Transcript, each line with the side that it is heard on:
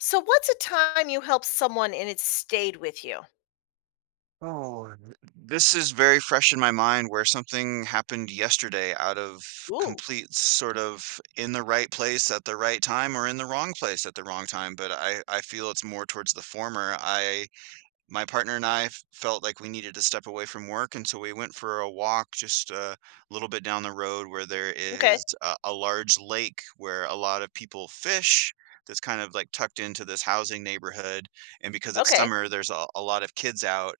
left: So what's a time you helped someone and it stayed with you?
right: Oh, this is very fresh in my mind where something happened yesterday out of
left: Ooh,
right: complete sort of in the right place at the right time or in the wrong place at the wrong time, but I feel it's more towards the former. I My partner and I felt like we needed to step away from work, and so we went for a walk just a little bit down the road where there
left: okay.
right: is a large lake where a lot of people fish. That's kind of like tucked into this housing neighborhood. And because it's
left: Okay.
right: summer, there's a lot of kids out,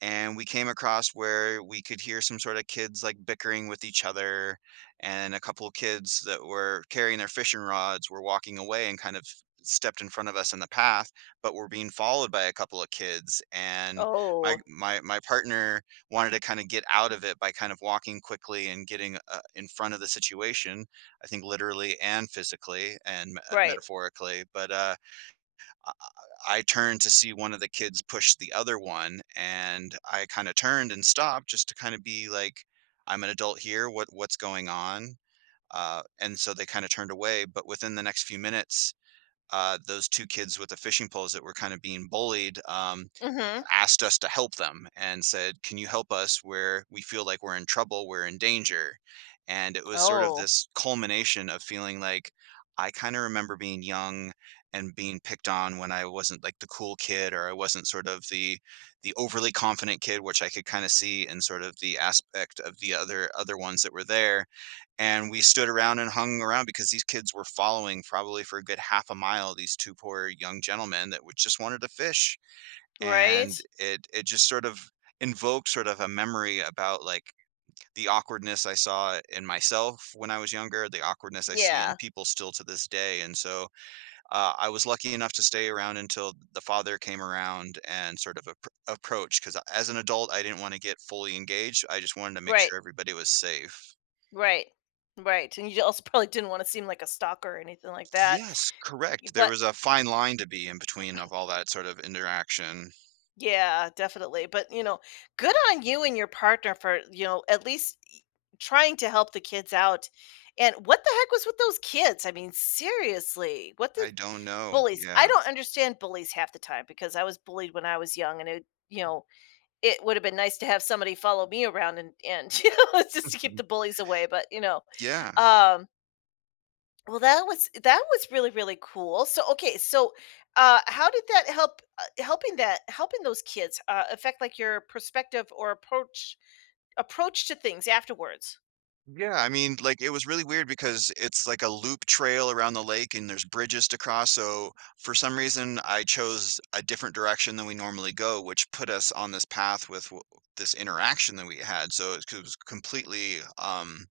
right: and we came across where we could hear some sort of kids like bickering with each other, and a couple of kids that were carrying their fishing rods were walking away and kind of stepped in front of us in the path but were being followed by a couple of kids. And my
left: Oh,
right: my my partner wanted to kind of get out of it by kind of walking quickly and getting in front of the situation, I think literally and physically, and
left: right.
right: metaphorically, but I I turned to see one of the kids push the other one, and I kinda turned and stopped just to kinda be like, "I'm an adult here, what's going on?" And so they kinda turned away, but within the next few minutes, those 2 kids with the fishing poles that were kinda being bullied,
left: Mhm.
right: asked us to help them and said, "Can you help us where we feel like we're in trouble, we're in danger?" And it was sort of
left: Oh,
right: this culmination of feeling like I kind of remember being young and being picked on when I wasn't like the cool kid, or I wasn't sort of the overly confident kid, which I could kind of see in sort of the aspect of the other ones that were there. And we stood around and hung around because these kids were following probably for a good half a mile these two poor young gentlemen that would just wanted to fish,
left: right?
right: and it just sort of invokes sort of a memory about like the awkwardness I saw in myself when I was younger, the awkwardness I see in
left: Yeah.
right: people still to this day. And so I was lucky enough to stay around until the father came around and sort of approached, because as an adult, I didn't want to get fully engaged. I just wanted to make
left: Right.
right: sure everybody was safe.
left: Right. Right. And you also probably didn't want to seem like a stalker or anything like that.
right: Yes, correct. There
left: But
right: was a fine line to be in between of all that sort of interaction.
left: yeah, definitely. But, you know, good on you and your partner for, you know, at least trying to help the kids out. And what the heck was with those kids? I mean, seriously, what did
right: I don't know.
left: bullies? I
right: Yeah.
left: don't understand bullies half the time because I was bullied when I was young and, it, you know, it would have been nice to have somebody follow me around and you know, just to keep
right: Mhm.
left: the bullies away, but
right: Yeah.
left: um well, that was really, really cool. So, okay, so, how did that help, helping that helping those kids, affect, like, your perspective or approach to things afterwards?
right: Yeah, I mean, like it was really weird because it's like a loop trail around the lake and there's bridges to cross. So for some reason, I chose a different direction than we normally go, which put us on this path with this interaction that we had. So it was completely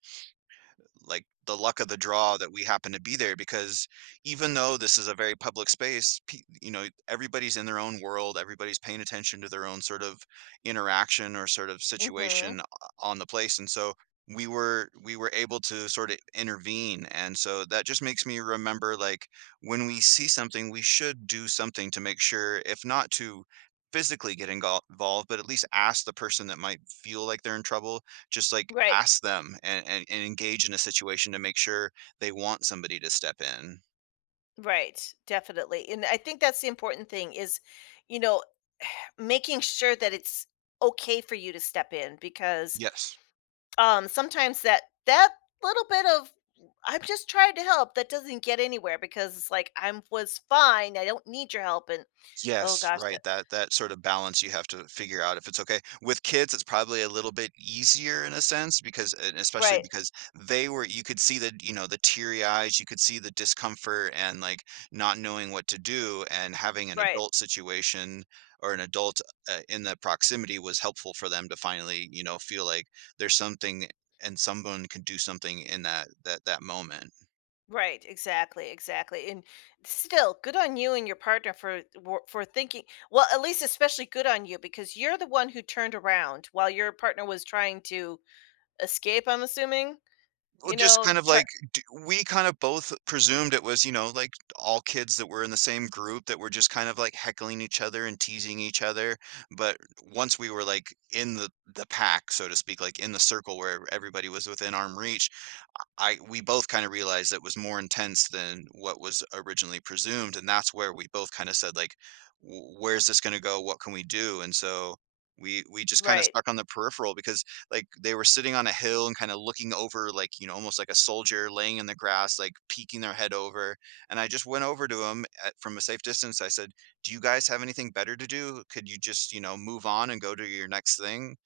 right: like the luck of the draw that we happen to be there, because even though this is a very public space, you know, everybody's in their own world, everybody's paying attention to their own sort of interaction or sort of
left: Mhm.
right: situation on the place. And so we were able to sort of intervene. And so that just makes me remember like when we see something, we should do something to make sure if not to physically get involved, but at least ask the person that might feel like they're in trouble, just, like,
left: Right,
right: ask them and and engage in a situation to make sure they want somebody to step in.
left: right, definitely, and I think that's the important thing is, you know, making sure that it's okay for you to step in because
right: Yes.
left: Sometimes that little bit of "I'm just trying to help," that doesn't get anywhere because it's like, "I'm was fine, I don't need your help," and oh
right: Yes,
left: gosh, that
right: right, that sort of balance you have to figure out if it's okay. With kids, it's probably a little bit easier in a sense because, and especially
left: right,
right: because they were, you could see the, you know, the teary eyes, you could see the discomfort and like not knowing what to do and having an
left: right,
right: adult situation or an adult in that proximity was helpful for them to finally, you know, feel like there's something and someone can do something in that moment.
left: right, exactly, exactly, and still, good on you and your partner for wor for thinking well, at least especially good on you because you're the one who turned around while your partner was trying to escape, I'm assuming,
right: Well,
left: you
right: just
left: know,
right: kind of
left: try
right: like d we kind of both presumed it was, you know, like, all kids that were in the same group that were just kind of, like, heckling each other and teasing each other, but once we were, like, in the pack, so to speak, like, in the circle where everybody was within arm reach, I we both kind of realized it was more intense than what was originally presumed, and that's where we both kind of said like, "Where's this going to go? What can we do?" And so we just kind of
left: right,
right: stuck on the peripheral because like they were sitting on a hill and kind of looking over, like, you know, almost like a soldier laying in the grass like peeking their head over. And I just went over to him from a safe distance, I said, do you guys have anything better to do, could you just, you know, move on and go to your next thing?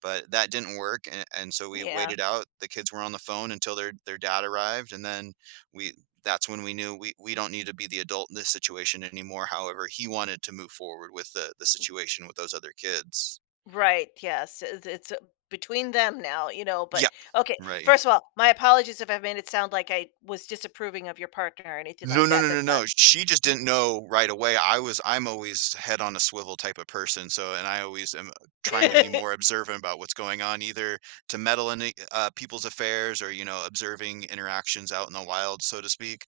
right: But that didn't work, and so we
left: yeah.
right: waited out. The kids were on the phone until their dad arrived, and then we that's when we knew we don't need to be the adult in this situation anymore. However, he wanted to move forward with the situation with those other kids.
left: Right, yes, it's between them now, you know, but
right: Yeah,
left: okay,
right: right.
left: first of all, my apologies if I've made it sound like I was disapproving of your partner or anything
right: No,
left: like
right: no,
left: that,
right: no, no,
left: that's not
right: no. She just didn't know right away. I was I'm always head on a swivel type of person, so, and I always am trying to be more observant about what's going on, either to meddle in the, people's affairs or, you know, observing interactions out in the wild, so to speak.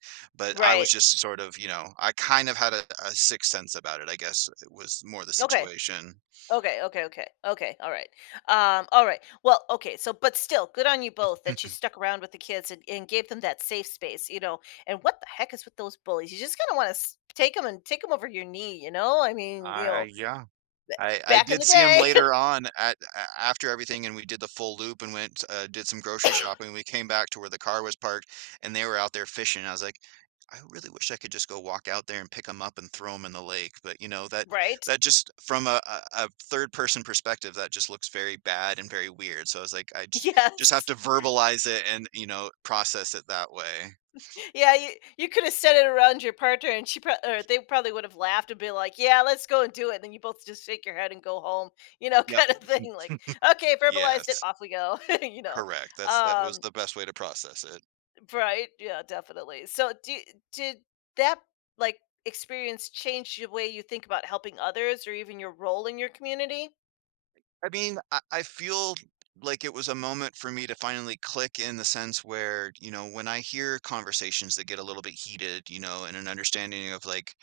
right: But I
left: right,
right: was just sort of, you know, I kind of had a sixth sense about it, I guess it was more the
left: okay,
right: situation.
left: okay, alright, alright, well, okay, so but still, good on you both that you stuck around with the kids and gave them that safe space, you know, and what the heck is with those bullies? You just kinda wanna take them and take them over your knee, you know, I mean, you
right: I
left: know,
right: yeah. I
left: back in
right: did
left: the
right: see him
left: day,
right: later on at a after everything, and we did the full loop and went, did some grocery shopping, we came back to where the car was parked, and they were out there fishing. I was like, "I really wish I could just go walk out there and pick them up and throw them in the lake," but, you know, that
left: right?
right: that just from a a third-person perspective, that just looks very bad and very weird, so I was like, I just have
left: Yes.
right: to verbalize it and, you know, process it that way.
left: Yeah, you could have said it around your partner, and she prob or they probably would have laughed and been like, "Yeah, let's go and do it." And then you both just shake your head and go home, you know,
right: Yep.
left: kind of thing. Like, okay, verbalized it,
right: Yes.
left: off we go, you know.
right: Correct, that was
left: Um,
right: the best way to process it.
left: right? Yeah, definitely. So, do, did that like experience change the way you think about helping others, or even your role in your community?
right: I mean, I feel like it was a moment for me to finally click in the sense where, you know, when I hear conversations that get a little bit heated, you know, and an understanding of like,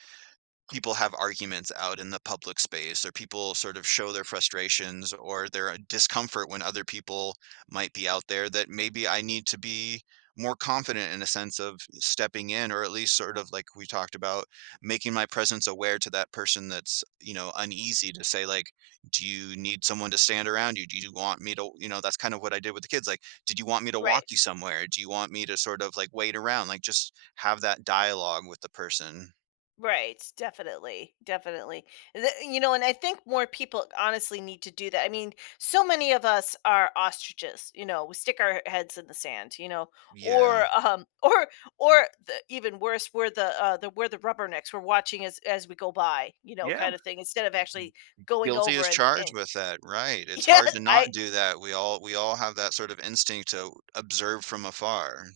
right: people have arguments out in the public space or people sort of show their frustrations or their discomfort when other people might be out there, that maybe I need to be more confident in a sense of stepping in or at least sort of like we talked about, making my presence aware to that person that's, you know, uneasy, to say like, do you need someone to stand around you, do you want me to, you know, that's kind of what I did with the kids, like, did you want me to
left: Right.
right: walk you somewhere, do you want me to sort of like wait around, like just have that dialogue with the person.
left: Right, definitely, definitely. You know, and I think more people honestly need to do that. I mean, so many of us are ostriches. You know, we stick our heads in the sand. You know,
right: Yeah.
left: or or even worse, we're the we're the rubbernecks. We're watching as we go by. You know,
right: Yeah,
left: kind of thing. Instead of actually going
right: guilty
left: over
right: as
left: and
right: charged with that, right, it's
left: yeah,
right: hard to
left: I
right: not do that, we all have that sort of instinct to observe from afar,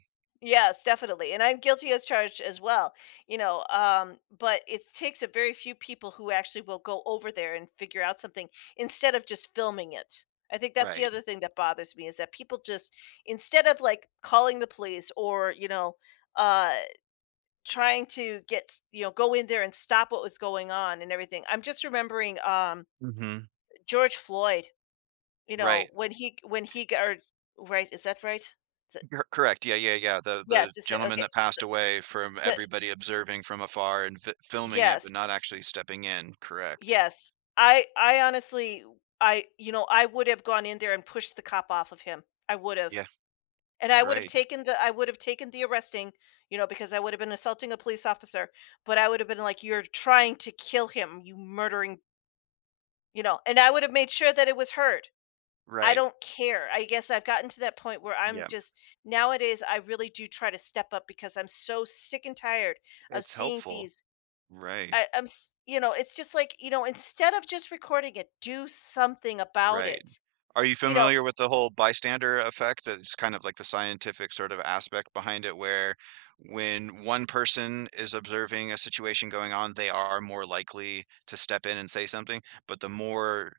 left: yes, definitely. And I'm guilty as charged as well, you know. But it takes a very few people who actually will go over there and figure out something instead of just filming it. I think that's the
right: right.
left: other thing that bothers me is that people just instead of like calling the police or, you know, uh trying to get, you know, go in there and stop what was going on and everything. I'm just remembering
right: Mhm,
left: George Floyd, you know,
right: right,
left: when he got or, right, is that right?
right: you correct, yeah, yeah, yeah, the
left: Yes,
right: gentleman
left: okay.
right: that passed away from
left: But
right: everybody observing from afar and fi filming it, but
left: yes,
right: not actually stepping in, correct.
left: yes. I honestly I you know, I would have gone in there and pushed the cop off of him. I would have.
right: Yeah,
left: And I would have
right: right,
left: taken the I would have taken the arresting, you know, because I would have been assaulting a police officer, but I would have been like, "You're trying to kill him, you murdering," you know, and I would have made sure that it was heard. I
right: right,
left: don't care. I guess I've gotten to that point where I'm
right: yeah,
left: just nowadays I really do try to step up because I'm so sick and tired of
right: it's
left: seeing
right: helpful,
left: these
right: right,
left: I'm, you know, it's just like, you know, instead of just recording it, do something about
right: right.
left: it.
right: Are you
left: You know,
right: familiar with the whole bystander effect? That's kind of like the scientific sort of aspect behind it, where when one person is observing a situation going on, they are more likely to step in and say something. But the more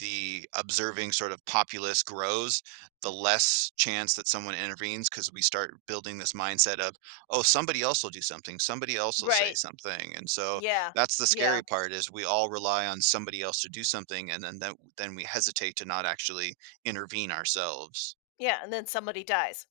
right: the observing sort of populace grows, the less chance that someone intervenes because we start building this mindset of, oh, somebody else will do something, somebody else will say
left: right?
right: something. And so
left: Yeah,
right: that's the
left: yeah,
right: scary part is we all rely on somebody else to do something, and then, then we hesitate to not actually intervene ourselves.
left: yeah. And then somebody dies.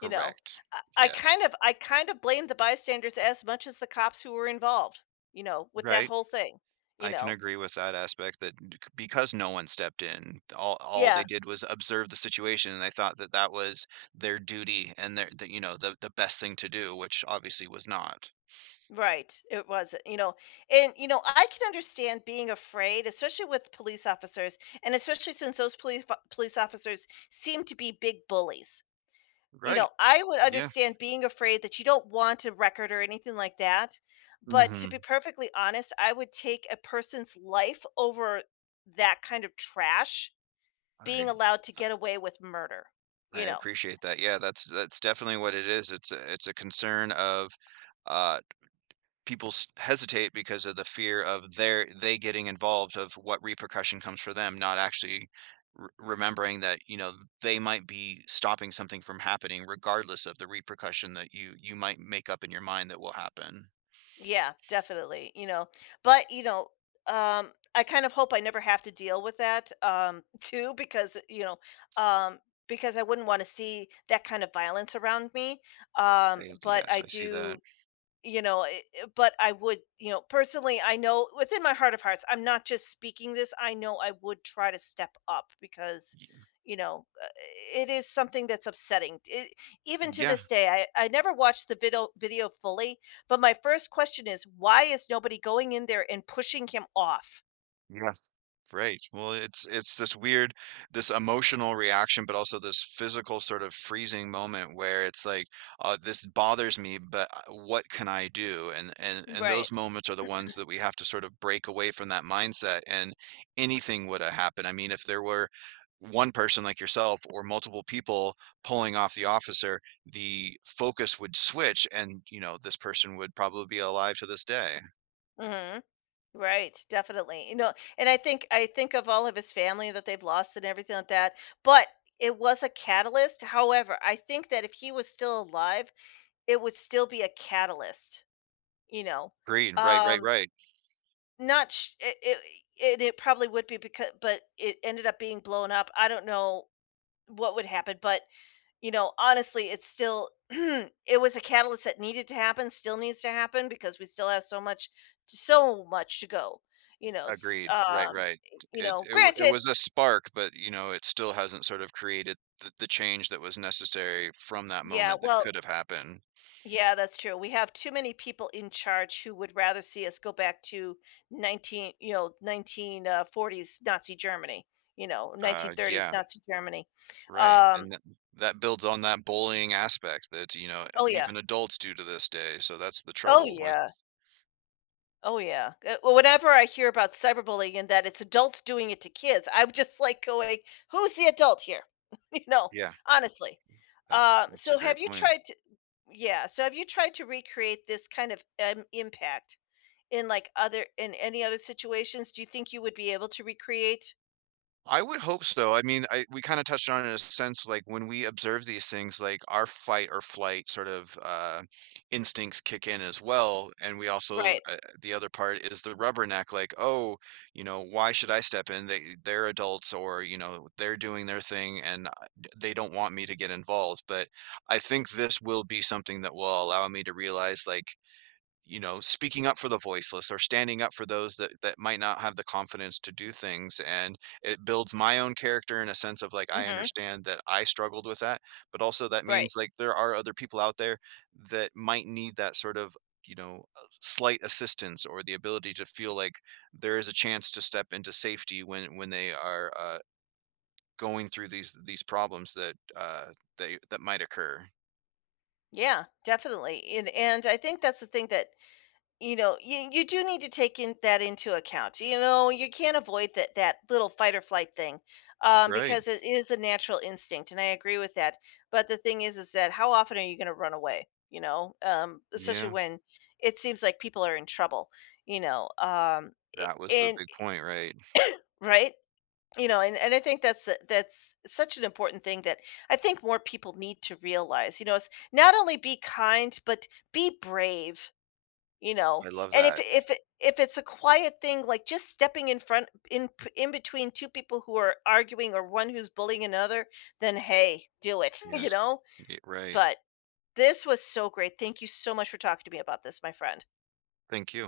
left: You know,
right: Yes.
left: I kind of blame the bystanders as much as the cops who were involved. You know, with that
right: Right?
left: whole thing. You
right: I can
left: know,
right: agree with that aspect that because no one stepped in, all they
left: yeah,
right: did was observe the situation, and they thought that that was their duty and you know, the best thing to do, which obviously was not.
left: right. It was, you know, and you know, I can understand being afraid, especially with police officers, and especially since those police officers seem to be big bullies. You know,
right: Right.
left: I would
right: Yeah.
left: understand being afraid that you don't want a record or anything like that, but to be
right: Hmm.
left: perfectly honest, I would take a person's life over that kind of trash being
right: I
left: allowed to get away with murder,
right: I
left: you know.
right: appreciate that. Yeah, that's definitely what it is. It's a concern of uh people hesitate because of the fear of their they getting involved, of what repercussion comes for them, not actually r remembering that, you know, they might be stopping something from happening regardless of the repercussion that you might make up in your mind that will happen.
left: Yeah, definitely, you know. But, you know, I kind of hope I never have to deal with that too because, you know, um because I wouldn't want to see that kind of violence around me. But
right: Yes,
left: I
right: I see that.
left: do you know but I would you know personally I know within my heart of hearts I'm not just speaking this I know I would try to step up because
right: Y-
left: you know it is something that's upsetting it, even to
right: yeah,
left: this day I never watched the video fully but my first question is why is nobody going in there and pushing him off
right: yeah. Right. Well, it's this weird, this emotional reaction, but also this physical sort of freezing moment where it's like, this bothers me, but what can I do? And and
left: right.
right: those moments are the ones that we have to sort of break away from that mindset. And anything would have happened. I mean, if there were one person like yourself or multiple people pulling off the officer, the focus would switch, and you know, this person would probably be alive to this day.
left: Mhm. Right, definitely. You know, and I think of all of his family that they've lost and everything like that, but it was a catalyst. However, I think that if he was still alive, it would still be a catalyst, you know.
right: Green. Right. Right.
left: Um
right: Right.
left: not sh- it probably would be because but it ended up being blown up. I don't know what would happen, but you know, honestly, it's still it was a catalyst that needed to happen, still needs to happen because we still have so much so much to go. You know,
right: Agreed. Right, right.
left: you
right: It
left: know,
right: it w it
left: granted,
right: was a spark, but, you know, it still hasn't sort of created the change that was necessary from that
left: yeah,
right: moment that
left: well,
right: could have happened.
left: yeah, that's true. We have too many people in charge who would rather see us go back to 19, you know, 1940s Nazi Germany, you know, 1930s
right: Yeah,
left: Nazi Germany.
right: right,
left: Um,
right: and that that builds on that bullying aspect that, you know,
left: oh yeah.
right: even adults do to this day, so that's the
left: Oh
right: trouble. What?
left: yeah. Oh yeah. Well, whenever I hear about cyberbullying and that it's adults doing it to kids, I'm just like going, "Who's the adult here?" you know,
right: Yeah,
left: honestly.
right: that's a
left: So have
right: great
left: you
right: point.
left: tried to? Yeah. So have you tried to recreate this kind of impact in like other in any other situations? Do you think you would be able to recreate?
right: I would hope so. I mean, I we kinda touched on it in a sense, like, when we observe these things, like, our fight or flight sort of, instincts kick in as well, and we also,
left: Right.
right: the other part is the rubberneck, like, "Oh, you know, why should I step in? They're adults or, you know, they're doing their thing and I d they don't want me to get involved," but I think this will be something that will allow me to realize, like, you know, speaking up for the voiceless or standing up for those that that might not have the confidence to do things, and it builds my own character in a sense of like I
left: Hmm.
right: understand that I struggled with that, but also that
left: Right.
right: means like there are other people out there that might need that sort of, you know, slight assistance or the ability to feel like there is a chance to step into safety when they are, going through these problems that, they that might occur.
left: Yeah. Definitely. And I think that's the thing that you know you do need to take in that into account you know you can't avoid that that little fight or flight thing
right: Right.
left: because it is a natural instinct and I agree with that but the thing is that how often are you going to run away you know especially
right: Yeah,
left: when it seems like people are in trouble you know
right: that was the
left: and
right: big point, right.
left: right you know and I think that's that's such an important thing that I think more people need to realize you know it's not only be kind but be brave you know,
right: I love
left: and
right: that.
left: if it if it's a quiet thing, like just stepping in front in between two people who are arguing or one who's bullying another, then hey, do it, you
right: Yes.
left: know?
right: Y right.
left: But this was so great. Thank you so much for talking to me about this, my friend.
right: Thank you.